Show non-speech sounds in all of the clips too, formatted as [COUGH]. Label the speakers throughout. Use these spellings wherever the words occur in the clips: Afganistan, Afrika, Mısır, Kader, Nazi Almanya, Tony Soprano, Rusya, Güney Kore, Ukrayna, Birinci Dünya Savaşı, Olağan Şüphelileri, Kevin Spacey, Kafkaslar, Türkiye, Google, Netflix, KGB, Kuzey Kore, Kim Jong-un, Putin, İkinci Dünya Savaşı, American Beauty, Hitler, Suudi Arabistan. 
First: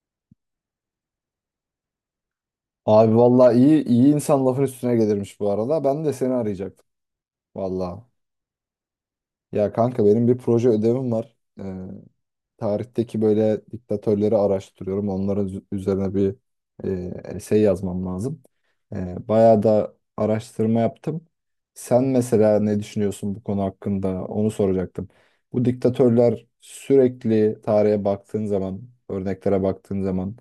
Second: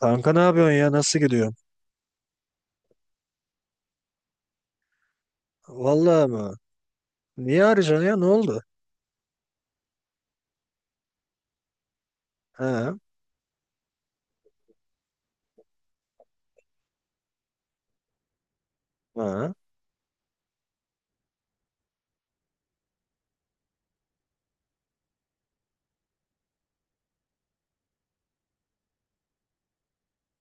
Speaker 1: Kanka ne yapıyorsun ya? Nasıl gidiyor?
Speaker 2: Abi vallahi iyi iyi insan lafın üstüne gelirmiş bu arada. Ben de
Speaker 1: Vallahi
Speaker 2: seni
Speaker 1: mı?
Speaker 2: arayacaktım
Speaker 1: Niye
Speaker 2: vallahi.
Speaker 1: arayacaksın ya? Ne oldu?
Speaker 2: Ya kanka benim bir proje ödevim var.
Speaker 1: Ha?
Speaker 2: Tarihteki böyle diktatörleri araştırıyorum. Onların üzerine bir essay yazmam lazım.
Speaker 1: Ha?
Speaker 2: Bayağı da araştırma yaptım. Sen mesela ne düşünüyorsun bu konu hakkında? Onu soracaktım. Bu diktatörler sürekli tarihe baktığın zaman, örneklere baktığın zaman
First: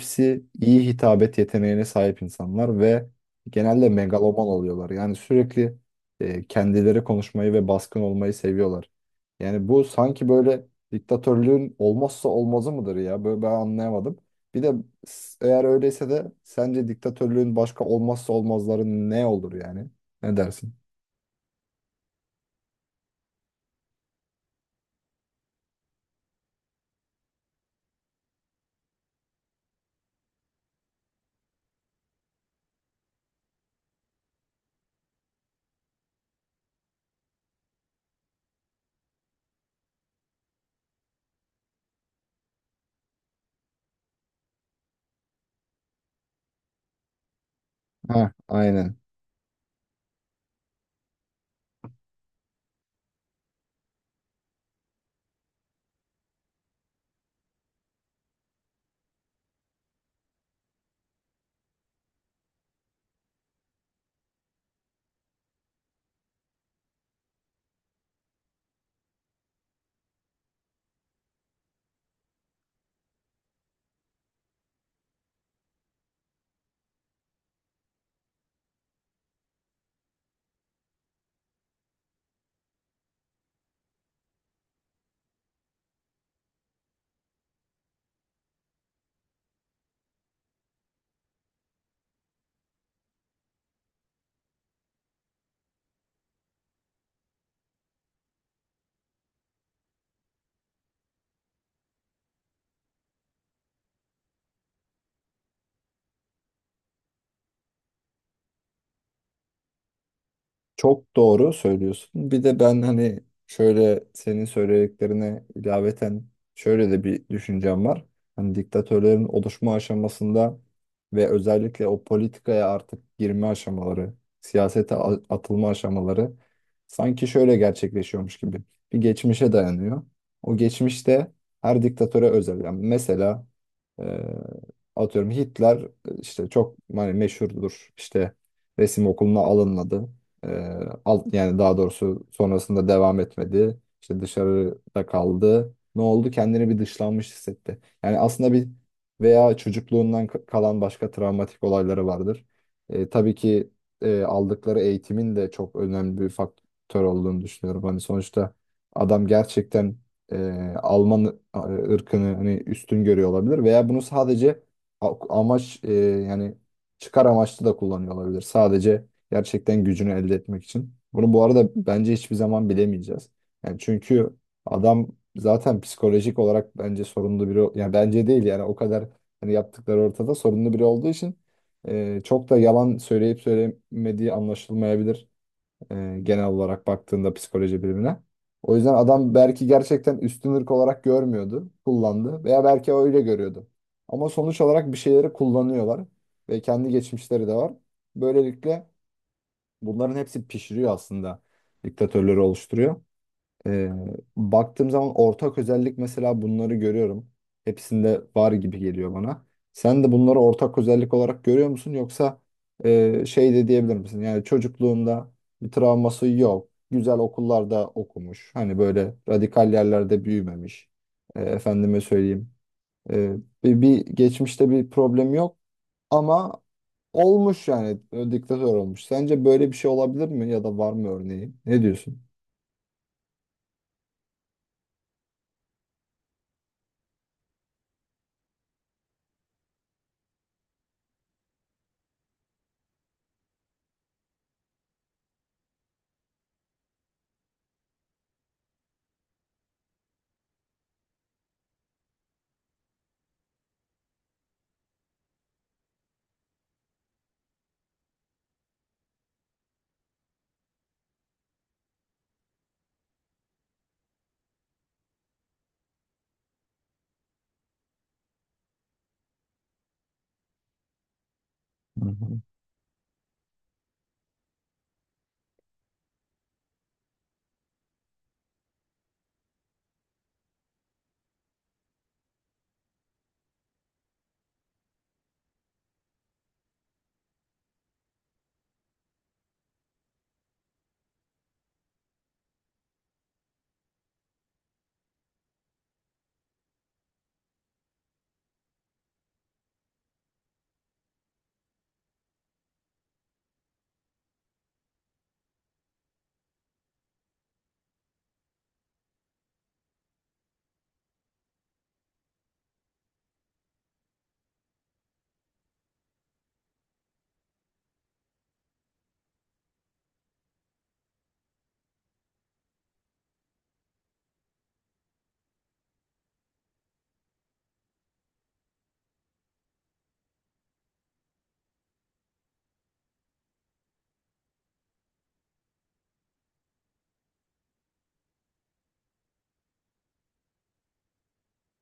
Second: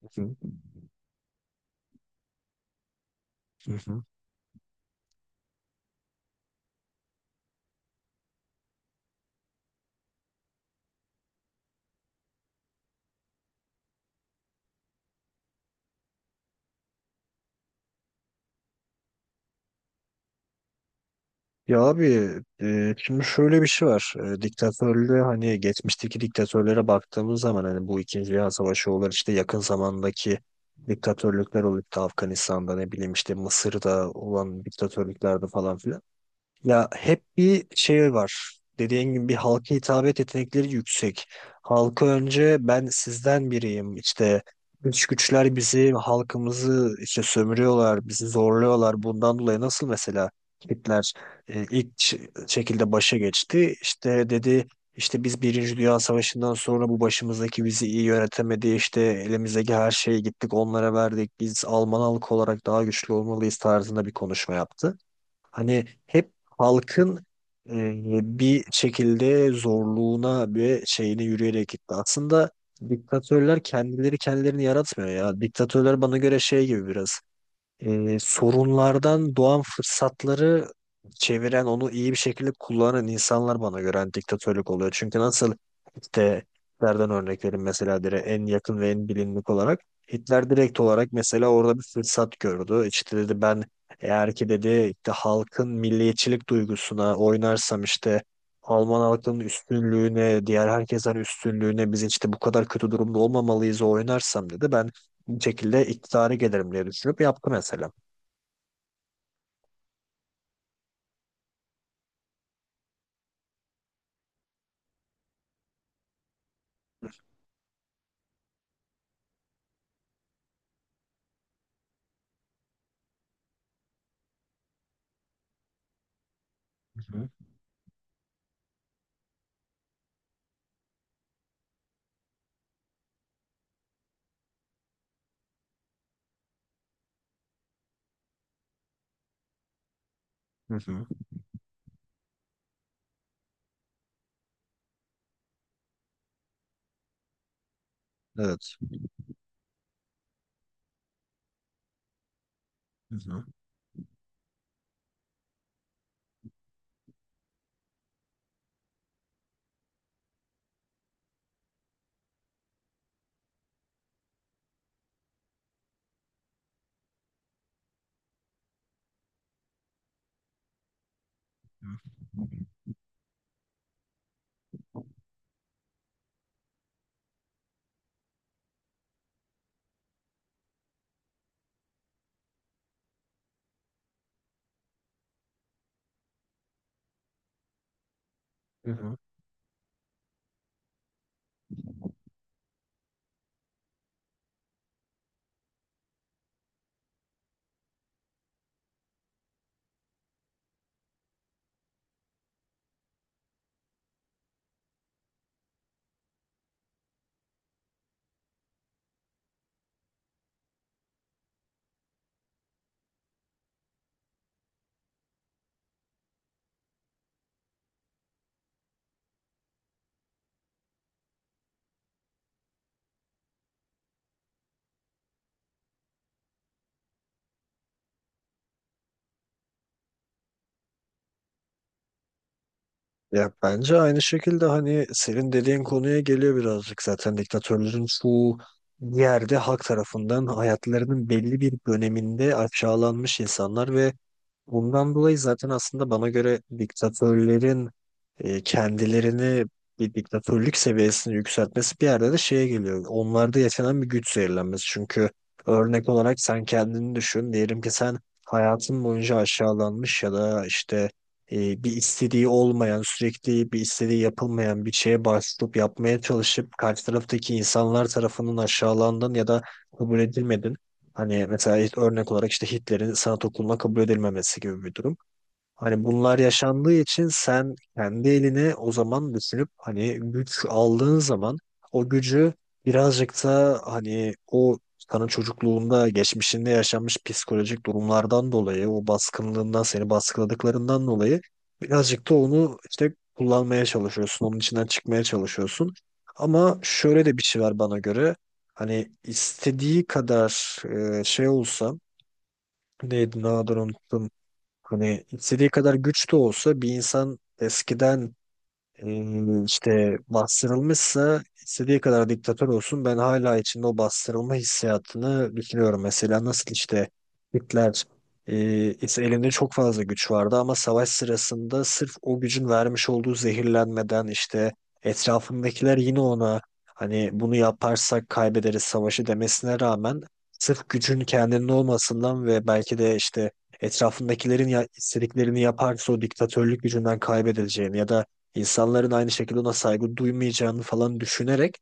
Speaker 1: Hı hı.
Speaker 2: iyi hitabet yeteneğine sahip insanlar ve genelde
Speaker 1: Hı.
Speaker 2: megaloman oluyorlar. Yani sürekli kendileri konuşmayı ve baskın olmayı seviyorlar. Yani bu sanki böyle diktatörlüğün olmazsa olmazı mıdır ya? Böyle ben anlayamadım. Bir de eğer öyleyse de sence diktatörlüğün başka olmazsa olmazları ne olur yani? Ne dersin?
Speaker 1: Ya abi, şimdi şöyle bir şey var. Diktatörlüğe hani geçmişteki diktatörlere baktığımız zaman hani bu İkinci Dünya Savaşı olur, işte yakın zamandaki diktatörlükler olup da Afganistan'da, ne bileyim, işte Mısır'da olan diktatörlüklerde falan filan. Ya hep bir şey var. Dediğin gibi bir halka hitabet yetenekleri yüksek. Halka önce ben sizden biriyim. İşte dış güçler bizi, halkımızı işte sömürüyorlar, bizi
Speaker 2: Ha, aynen.
Speaker 1: zorluyorlar. Bundan dolayı nasıl, mesela Hitler, e, ilk ş- şekilde başa geçti. İşte dedi, işte biz Birinci Dünya Savaşı'ndan sonra bu başımızdaki bizi iyi yönetemedi. İşte elimizdeki her şeyi gittik onlara verdik. Biz Alman halkı olarak daha güçlü olmalıyız tarzında bir konuşma yaptı. Hani hep halkın e, bir şekilde zorluğuna ve şeyine yürüyerek gitti. Aslında diktatörler kendileri kendilerini yaratmıyor ya. Diktatörler bana göre şey gibi biraz, sorunlardan doğan fırsatları çeviren, onu iyi bir şekilde kullanan insanlar bana göre hani diktatörlük oluyor. Çünkü nasıl, işte Hitler'den örnek verin mesela, direkt en yakın ve en bilinlik olarak Hitler direkt olarak mesela orada bir fırsat gördü. İşte dedi ben, eğer ki dedi işte halkın milliyetçilik duygusuna oynarsam, işte Alman halkının üstünlüğüne, diğer herkesten üstünlüğüne, biz işte bu kadar kötü durumda olmamalıyız oynarsam dedi, ben bir şekilde iktidara gelirim diye düşünüp yaptı mesela.
Speaker 2: Çok doğru söylüyorsun. Bir de ben hani şöyle senin söylediklerine ilaveten şöyle de bir düşüncem var. Hani diktatörlerin oluşma aşamasında ve özellikle o politikaya artık girme aşamaları, siyasete atılma aşamaları
Speaker 1: Hı
Speaker 2: sanki
Speaker 1: hı.
Speaker 2: şöyle gerçekleşiyormuş gibi. Bir geçmişe dayanıyor. O geçmişte her diktatöre özel. Yani mesela e, atıyorum Hitler işte çok hani meşhurdur. İşte resim okuluna alınmadı.
Speaker 1: Hı
Speaker 2: Ee,
Speaker 1: hı.
Speaker 2: Alt yani daha doğrusu sonrasında devam etmedi. İşte dışarıda kaldı. Ne oldu? Kendini bir dışlanmış hissetti. Yani aslında bir
Speaker 1: Evet.
Speaker 2: veya çocukluğundan kalan başka travmatik olayları vardır.
Speaker 1: Hı
Speaker 2: Tabii
Speaker 1: hı.
Speaker 2: ki aldıkları eğitimin de çok önemli bir faktör olduğunu düşünüyorum. Hani sonuçta adam gerçekten Alman ırkını hani üstün görüyor olabilir veya bunu sadece amaç yani çıkar amaçlı da kullanıyor olabilir. Sadece gerçekten gücünü elde etmek için. Bunu bu arada bence hiçbir zaman bilemeyeceğiz. Yani çünkü adam zaten psikolojik olarak bence sorunlu biri. Yani bence değil yani o kadar hani yaptıkları ortada sorunlu biri olduğu için çok da yalan söyleyip söylemediği anlaşılmayabilir genel olarak baktığında psikoloji bilimine. O
Speaker 1: Hı
Speaker 2: yüzden
Speaker 1: hı.
Speaker 2: adam belki gerçekten üstün ırk olarak görmüyordu, kullandı veya belki öyle görüyordu. Ama sonuç olarak bir şeyleri kullanıyorlar ve kendi geçmişleri de var. Böylelikle bunların hepsi pişiriyor aslında. Diktatörleri oluşturuyor. Ee, Baktığım zaman ortak özellik mesela bunları görüyorum. Hepsinde var gibi geliyor bana. Sen de bunları ortak özellik olarak görüyor musun? Yoksa şey de diyebilir misin? Yani çocukluğunda bir travması yok. Güzel okullarda okumuş. Hani böyle radikal yerlerde büyümemiş. Efendime söyleyeyim. E, bir geçmişte bir problem yok. Ama olmuş yani diktatör olmuş. Sence böyle bir şey olabilir mi ya da var mı örneği? Ne diyorsun?
Speaker 1: Ya bence aynı şekilde hani senin dediğin konuya geliyor birazcık, zaten diktatörlerin çoğu bir yerde halk tarafından hayatlarının belli bir döneminde aşağılanmış insanlar. Ve bundan dolayı zaten aslında bana göre diktatörlerin kendilerini, bir diktatörlük seviyesini yükseltmesi bir yerde de şeye geliyor. Onlarda yaşanan bir güç zehirlenmesi. Çünkü örnek olarak sen kendini düşün. Diyelim ki sen hayatın boyunca aşağılanmış ya da işte bir istediği olmayan, sürekli bir istediği yapılmayan, bir şeye başvurup yapmaya çalışıp karşı taraftaki insanlar tarafından aşağılandın ya da kabul edilmedin. Hani mesela
Speaker 2: Hı
Speaker 1: örnek
Speaker 2: hı.
Speaker 1: olarak işte Hitler'in sanat okuluna kabul edilmemesi gibi bir durum. Hani bunlar yaşandığı için sen kendi eline o zaman düşünüp, hani güç aldığın zaman o gücü, birazcık da hani o sana çocukluğunda, geçmişinde yaşanmış psikolojik durumlardan dolayı, o baskınlığından, seni baskıladıklarından dolayı birazcık da onu işte kullanmaya çalışıyorsun. Onun içinden çıkmaya çalışıyorsun. Ama şöyle de bir şey var bana göre. Hani istediği kadar şey olsa, neydi, ne adını unuttum, hani istediği kadar güç de olsa bir insan eskiden işte bastırılmışsa, istediği kadar diktatör olsun, ben hala içinde o bastırılma hissiyatını düşünüyorum. Mesela nasıl işte Hitler işte elinde çok fazla güç vardı ama savaş sırasında sırf o gücün vermiş olduğu zehirlenmeden, işte etrafındakiler yine ona, hani bunu yaparsak kaybederiz savaşı demesine rağmen, sırf gücün kendinin olmasından ve belki de işte etrafındakilerin istediklerini yaparsa o diktatörlük gücünden kaybedileceğini ya da insanların aynı şekilde ona saygı duymayacağını falan düşünerek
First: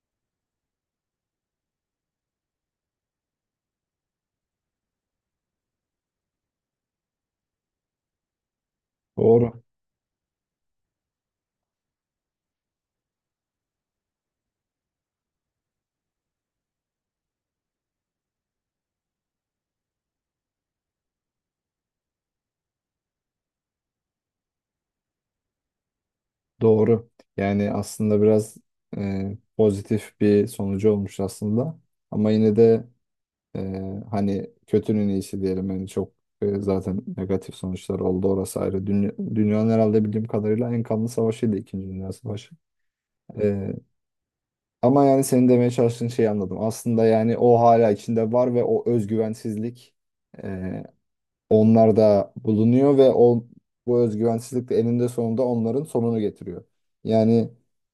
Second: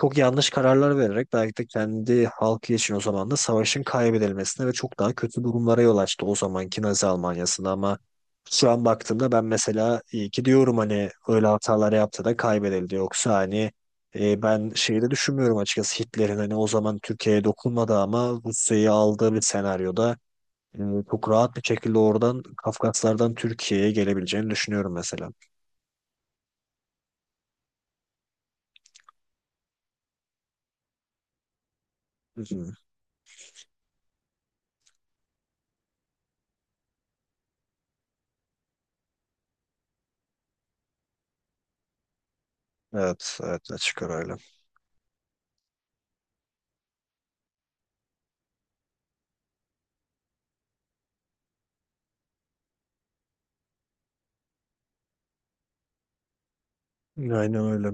Speaker 1: çok yanlış kararlar vererek, belki de kendi halkı için o zaman da savaşın kaybedilmesine ve çok daha kötü durumlara yol açtı o zamanki Nazi Almanya'sında. Ama şu an baktığımda ben
Speaker 2: Doğru.
Speaker 1: mesela iyi ki diyorum, hani öyle hatalar yaptı da kaybedildi, yoksa hani ben şeyi de düşünmüyorum açıkçası, Hitler'in hani o zaman Türkiye'ye dokunmadı ama Rusya'yı aldığı bir senaryoda e, çok rahat bir şekilde oradan Kafkaslardan Türkiye'ye gelebileceğini düşünüyorum mesela.
Speaker 2: Doğru. Yani aslında biraz pozitif bir sonucu olmuş aslında. Ama
Speaker 1: Hı
Speaker 2: yine
Speaker 1: hı.
Speaker 2: de e, hani kötünün iyisi diyelim. Yani çok zaten negatif sonuçlar oldu orası ayrı. Dünyanın herhalde bildiğim kadarıyla en kanlı savaşıydı İkinci Dünya Savaşı.
Speaker 1: Evet, evet,
Speaker 2: E,
Speaker 1: açık arayla.
Speaker 2: Ama yani senin demeye çalıştığın şeyi anladım. Aslında yani o hala içinde var ve o özgüvensizlik e, onlarda bulunuyor ve o bu özgüvensizlik de eninde sonunda onların sonunu getiriyor. Yani
Speaker 1: Aynen öyle.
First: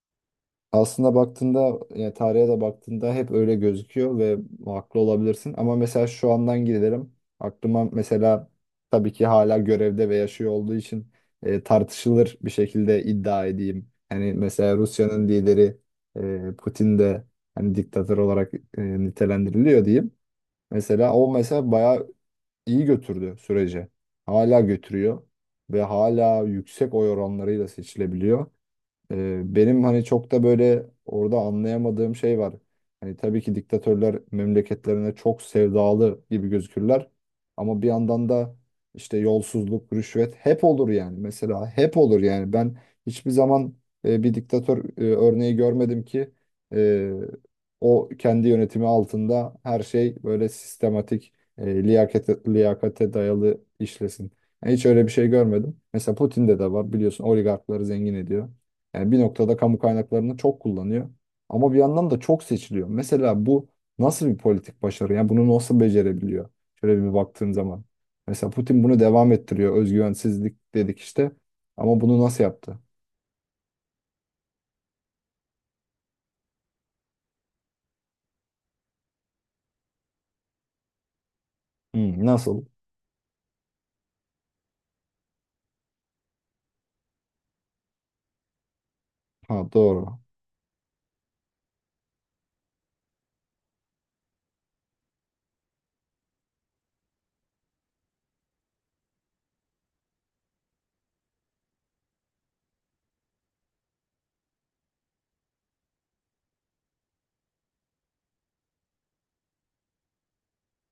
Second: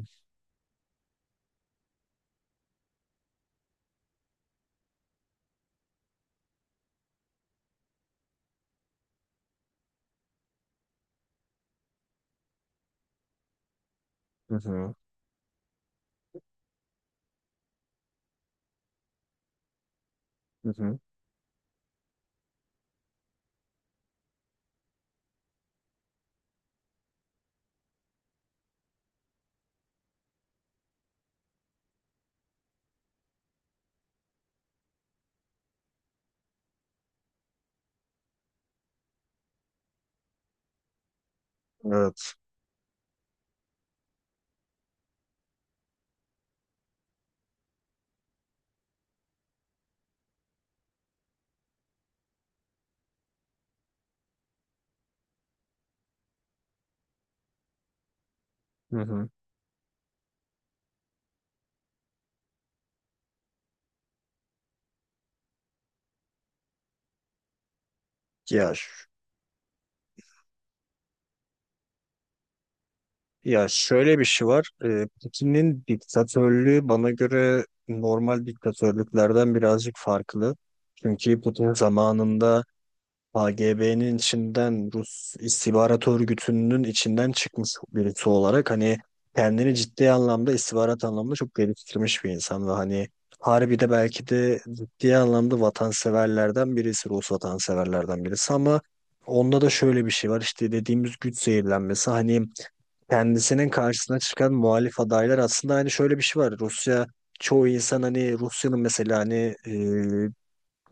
Speaker 2: aslında baktığında yani tarihe de baktığında hep öyle gözüküyor ve haklı olabilirsin. Ama mesela şu andan gidelim. Aklıma mesela tabii ki hala görevde ve yaşıyor olduğu için tartışılır bir şekilde iddia edeyim. Hani
Speaker 1: Hı
Speaker 2: mesela
Speaker 1: hı,
Speaker 2: Rusya'nın lideri Putin de hani diktatör olarak nitelendiriliyor diyeyim.
Speaker 1: hı hı.
Speaker 2: Mesela o mesela bayağı iyi götürdü süreci. Hala götürüyor ve hala yüksek oy oranlarıyla seçilebiliyor. Benim hani çok da böyle orada anlayamadığım şey var. Hani tabii ki diktatörler memleketlerine çok sevdalı gibi gözükürler. Ama bir yandan da işte yolsuzluk, rüşvet hep olur yani. Mesela hep olur
Speaker 1: Evet.
Speaker 2: yani. Ben hiçbir zaman bir diktatör örneği görmedim ki e, o kendi yönetimi altında her şey böyle sistematik, liyakate dayalı işlesin. Yani hiç öyle bir şey görmedim. Mesela Putin'de de var biliyorsun oligarkları zengin ediyor.
Speaker 1: Hı
Speaker 2: Yani bir
Speaker 1: hı.
Speaker 2: noktada kamu kaynaklarını çok kullanıyor. Ama bir yandan da çok seçiliyor. Mesela bu nasıl bir politik başarı? Yani bunu nasıl becerebiliyor? Şöyle bir baktığın zaman. Mesela
Speaker 1: Ya,
Speaker 2: Putin
Speaker 1: ş-
Speaker 2: bunu devam ettiriyor. Özgüvensizlik dedik işte. Ama bunu nasıl yaptı?
Speaker 1: Ya şöyle bir şey var. Putin'in diktatörlüğü bana göre normal diktatörlüklerden birazcık farklı. Çünkü Putin
Speaker 2: Hmm,
Speaker 1: zamanında
Speaker 2: nasıl?
Speaker 1: KGB'nin içinden, Rus istihbarat örgütünün içinden çıkmış birisi olarak hani
Speaker 2: Ha
Speaker 1: kendini ciddi
Speaker 2: doğru.
Speaker 1: anlamda istihbarat anlamında çok geliştirmiş bir insan ve hani harbi de belki de ciddi anlamda vatanseverlerden birisi, Rus vatanseverlerden birisi. Ama onda da şöyle bir şey var, işte dediğimiz güç zehirlenmesi. Hani kendisinin karşısına çıkan muhalif adaylar, aslında hani şöyle bir şey var: Rusya, çoğu insan hani Rusya'nın, mesela hani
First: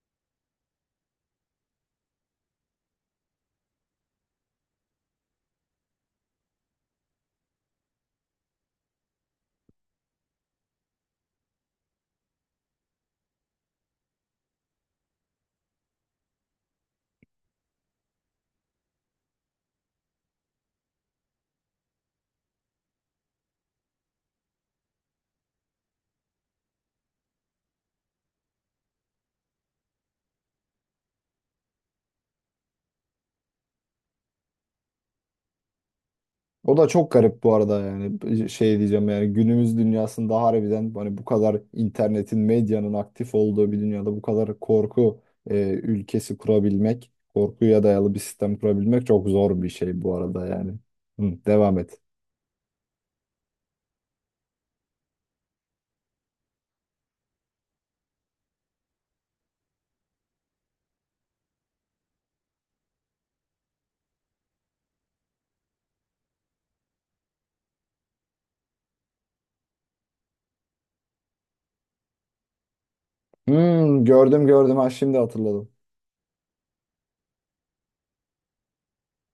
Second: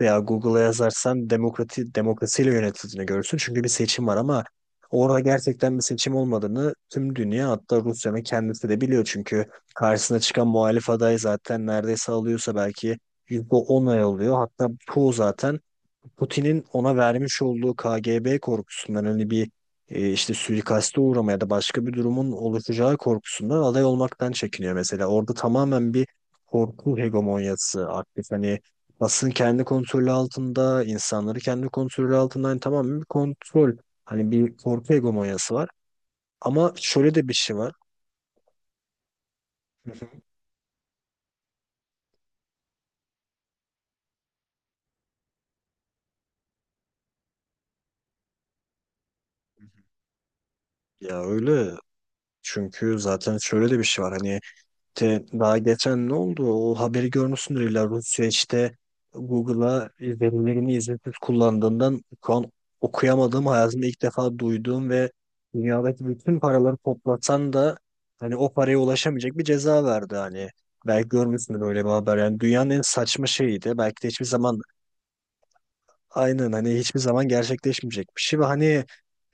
Speaker 1: veya Google'a yazarsan demokrati, demokrasiyle yönetildiğini görürsün. Çünkü bir seçim var, ama orada gerçekten bir seçim olmadığını tüm dünya, hatta Rusya'nın kendisi de biliyor. Çünkü karşısına çıkan muhalif aday zaten neredeyse, alıyorsa belki %10 oy alıyor. Hatta çoğu zaten Putin'in ona vermiş olduğu KGB korkusundan, hani bir işte suikaste uğramaya da başka bir durumun oluşacağı korkusundan aday olmaktan çekiniyor mesela. Orada tamamen bir korku hegemonyası aktif. Hani basın kendi kontrolü altında, insanları kendi kontrolü altında, hani tamamen bir kontrol, hani bir korku hegemonyası var. Ama
Speaker 2: O da çok
Speaker 1: şöyle de bir
Speaker 2: garip bu
Speaker 1: şey var.
Speaker 2: arada yani şey diyeceğim yani günümüz
Speaker 1: Hı hı.
Speaker 2: dünyasında harbiden hani bu kadar internetin medyanın aktif olduğu bir dünyada bu kadar korku ülkesi kurabilmek korkuya dayalı bir sistem kurabilmek çok zor bir şey bu arada yani.
Speaker 1: Ya
Speaker 2: Hı,
Speaker 1: öyle.
Speaker 2: devam et.
Speaker 1: Çünkü zaten şöyle de bir şey var. Hani işte daha geçen ne oldu? O haberi görmüşsündür illa. Rusya işte Google'a, verilerini izinsiz kullandığından şu an okuyamadığım, hayatımda ilk defa duyduğum ve dünyadaki bütün paraları toplasan da hani o paraya ulaşamayacak bir ceza verdi hani. Belki görmüşsündür öyle bir haber. Yani dünyanın en saçma şeyiydi. Belki
Speaker 2: Hmm,
Speaker 1: de hiçbir
Speaker 2: gördüm
Speaker 1: zaman,
Speaker 2: gördüm ha şimdi hatırladım.
Speaker 1: aynen, hani hiçbir zaman gerçekleşmeyecek bir şey. Ve hani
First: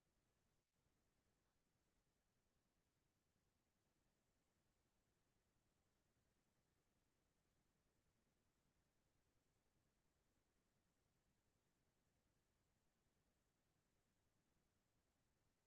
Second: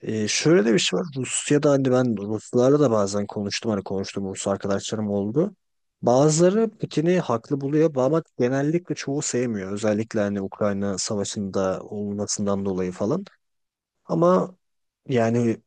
Speaker 1: şöyle de bir şey var Rusya'da, hani ben Ruslarla da bazen konuştum, hani konuştum, Rus arkadaşlarım oldu. Bazıları Putin'i haklı buluyor ama genellikle çoğu sevmiyor. Özellikle hani Ukrayna savaşında olmasından dolayı falan. Ama yani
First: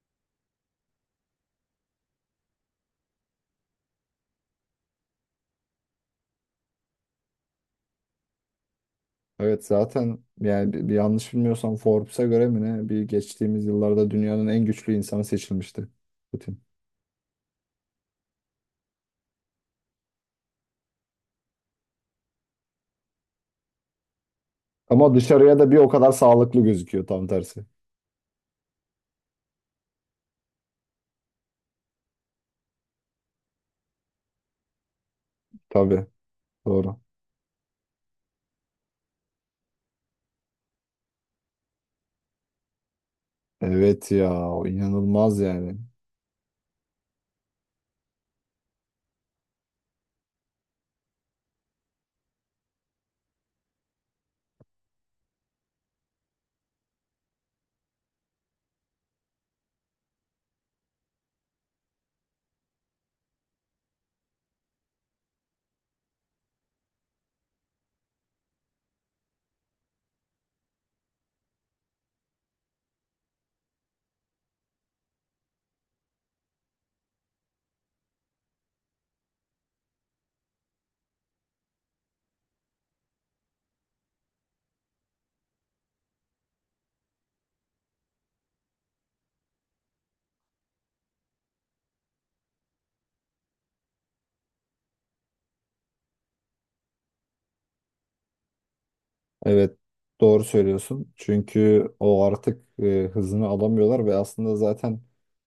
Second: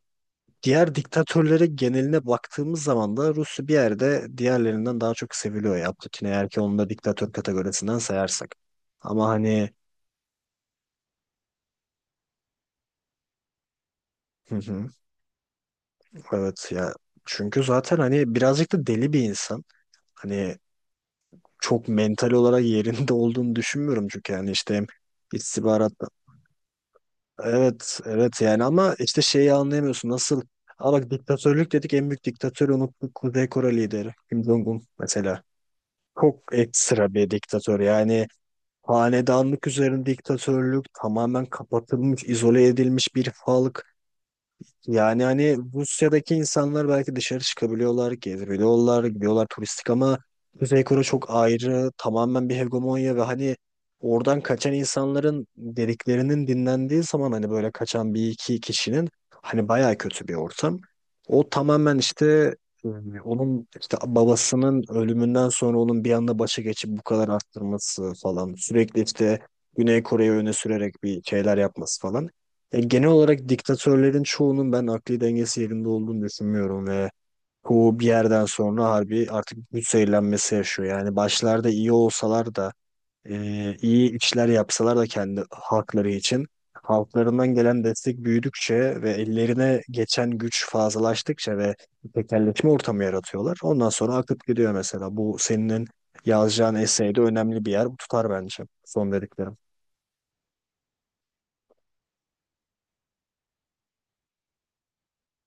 Speaker 1: diğer diktatörlere, geneline baktığımız zaman da Rusya bir yerde diğerlerinden daha çok seviliyor ya Putin, eğer ki onu da diktatör kategorisinden sayarsak. Ama
Speaker 2: Evet
Speaker 1: hani
Speaker 2: zaten yani bir yanlış bilmiyorsam Forbes'a göre mi ne bir geçtiğimiz yıllarda dünyanın en güçlü
Speaker 1: [LAUGHS]
Speaker 2: insanı seçilmişti Putin.
Speaker 1: evet ya, çünkü zaten hani birazcık da deli bir insan. Hani çok mental olarak yerinde [LAUGHS] olduğunu düşünmüyorum çünkü yani işte hem
Speaker 2: Ama dışarıya da bir o
Speaker 1: istihbarat,
Speaker 2: kadar sağlıklı gözüküyor tam tersi.
Speaker 1: evet evet, yani ama işte şeyi anlayamıyorsun nasıl. Aa bak, diktatörlük dedik, en büyük diktatörü unuttuk: Kuzey Kore lideri Kim Jong-un mesela.
Speaker 2: Tabii
Speaker 1: Çok
Speaker 2: doğru.
Speaker 1: ekstra bir diktatör yani, hanedanlık üzerine diktatörlük, tamamen kapatılmış, izole edilmiş bir halk.
Speaker 2: Evet ya o
Speaker 1: Yani
Speaker 2: inanılmaz
Speaker 1: hani
Speaker 2: yani.
Speaker 1: Rusya'daki insanlar belki dışarı çıkabiliyorlar, gezebiliyorlar, gidiyorlar turistik, ama Kuzey Kore çok ayrı, tamamen bir hegemonya. Ve hani oradan kaçan insanların dediklerinin dinlendiği zaman, hani böyle kaçan bir iki kişinin, hani bayağı kötü bir ortam. O tamamen işte e, onun işte babasının ölümünden sonra onun bir anda başa geçip bu kadar arttırması falan, sürekli işte Güney Kore'yi öne sürerek bir şeyler yapması falan. Ya genel olarak diktatörlerin çoğunun ben akli dengesi yerinde olduğunu düşünmüyorum ve bu bir yerden sonra harbi artık güç zehirlenmesi yaşıyor. Yani başlarda iyi olsalar da, iyi işler yapsalar da kendi halkları için, halklarından gelen destek büyüdükçe ve ellerine geçen güç fazlalaştıkça ve tekelleşme ortamı yaratıyorlar. Ondan sonra akıp gidiyor mesela. Bu senin yazacağın eseyde önemli bir yer. Bu tutar bence, son dediklerim.
Speaker 2: Evet doğru söylüyorsun. Çünkü o artık hızını alamıyorlar ve aslında zaten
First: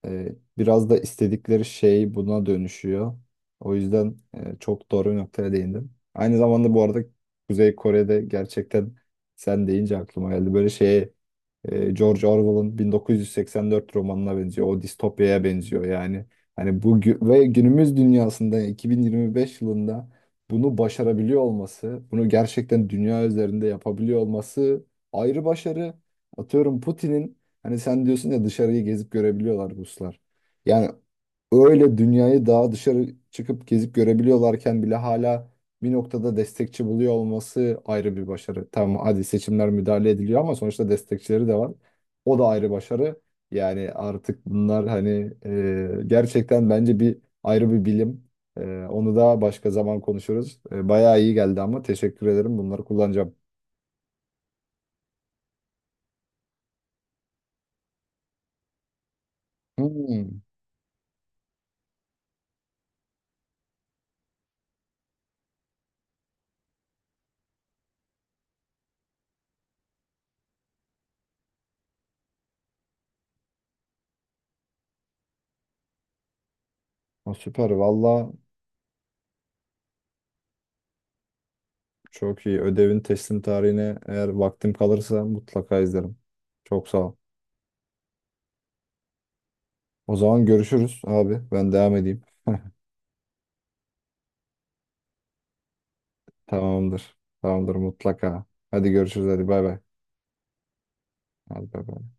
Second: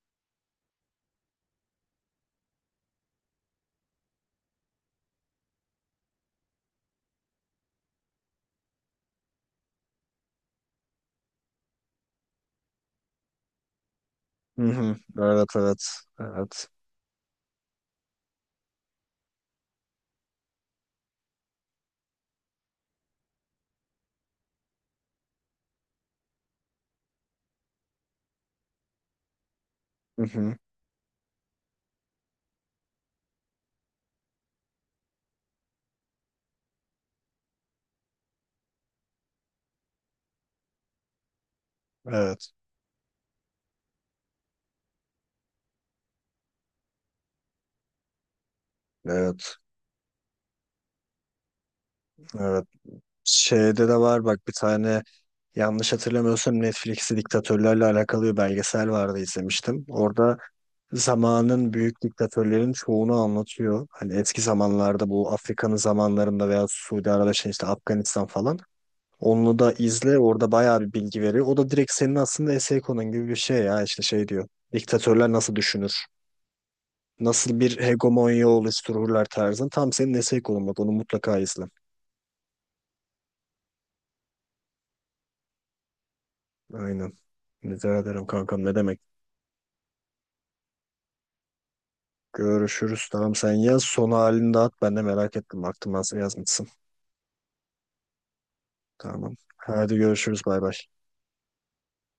Speaker 2: biraz da istedikleri şey buna dönüşüyor. O yüzden çok doğru bir noktaya değindin. Aynı zamanda bu arada Kuzey Kore'de gerçekten sen deyince aklıma geldi. Böyle şeye George Orwell'ın 1984 romanına
Speaker 1: Hı
Speaker 2: benziyor. O
Speaker 1: hı.
Speaker 2: distopyaya
Speaker 1: Evet evet.
Speaker 2: benziyor yani.
Speaker 1: Evet.
Speaker 2: Hani bu ve günümüz dünyasında 2025 yılında bunu başarabiliyor olması, bunu gerçekten dünya üzerinde yapabiliyor olması ayrı başarı. Atıyorum Putin'in hani sen diyorsun ya dışarıyı gezip görebiliyorlar Ruslar.
Speaker 1: Hı hı.
Speaker 2: Yani öyle dünyayı daha dışarı çıkıp gezip görebiliyorlarken bile hala bir noktada destekçi buluyor olması ayrı bir başarı. Tamam hadi seçimler müdahale ediliyor ama sonuçta destekçileri de var. O da
Speaker 1: Evet,
Speaker 2: ayrı başarı. Yani artık bunlar hani gerçekten bence bir ayrı bir bilim. Onu da
Speaker 1: evet,
Speaker 2: başka zaman konuşuruz. Bayağı iyi geldi ama teşekkür ederim.
Speaker 1: evet.
Speaker 2: Bunları kullanacağım.
Speaker 1: Şeyde de var bak, bir tane, yanlış hatırlamıyorsam Netflix'te diktatörlerle alakalı bir belgesel vardı, izlemiştim. Orada
Speaker 2: Hmm,
Speaker 1: zamanın büyük diktatörlerin çoğunu anlatıyor. Hani eski zamanlarda, bu Afrika'nın zamanlarında veya Suudi Arabistan, işte Afganistan falan. Onu da izle, orada bayağı bir bilgi veriyor. O da direkt senin aslında essay konun gibi bir şey ya, işte şey diyor: diktatörler nasıl düşünür?
Speaker 2: o
Speaker 1: Nasıl
Speaker 2: süper.
Speaker 1: bir
Speaker 2: Valla
Speaker 1: hegemonya oluştururlar tarzın. Tam senin essay konun, bak onu mutlaka izle.
Speaker 2: çok iyi. Ödevin teslim tarihine eğer vaktim kalırsa mutlaka izlerim. Çok sağ
Speaker 1: Aynen.
Speaker 2: ol.
Speaker 1: Rica ederim kankam, ne demek.
Speaker 2: O zaman görüşürüz abi. Ben devam edeyim. [LAUGHS]
Speaker 1: Görüşürüz. Tamam sen yaz. Son halini de at. Ben de merak ettim, baktım nasıl yazmışsın.
Speaker 2: Tamamdır. Tamamdır mutlaka. Hadi görüşürüz.
Speaker 1: Tamam.
Speaker 2: Hadi bay bay.
Speaker 1: Hadi görüşürüz. Bay bay.
Speaker 2: Hadi bay bay.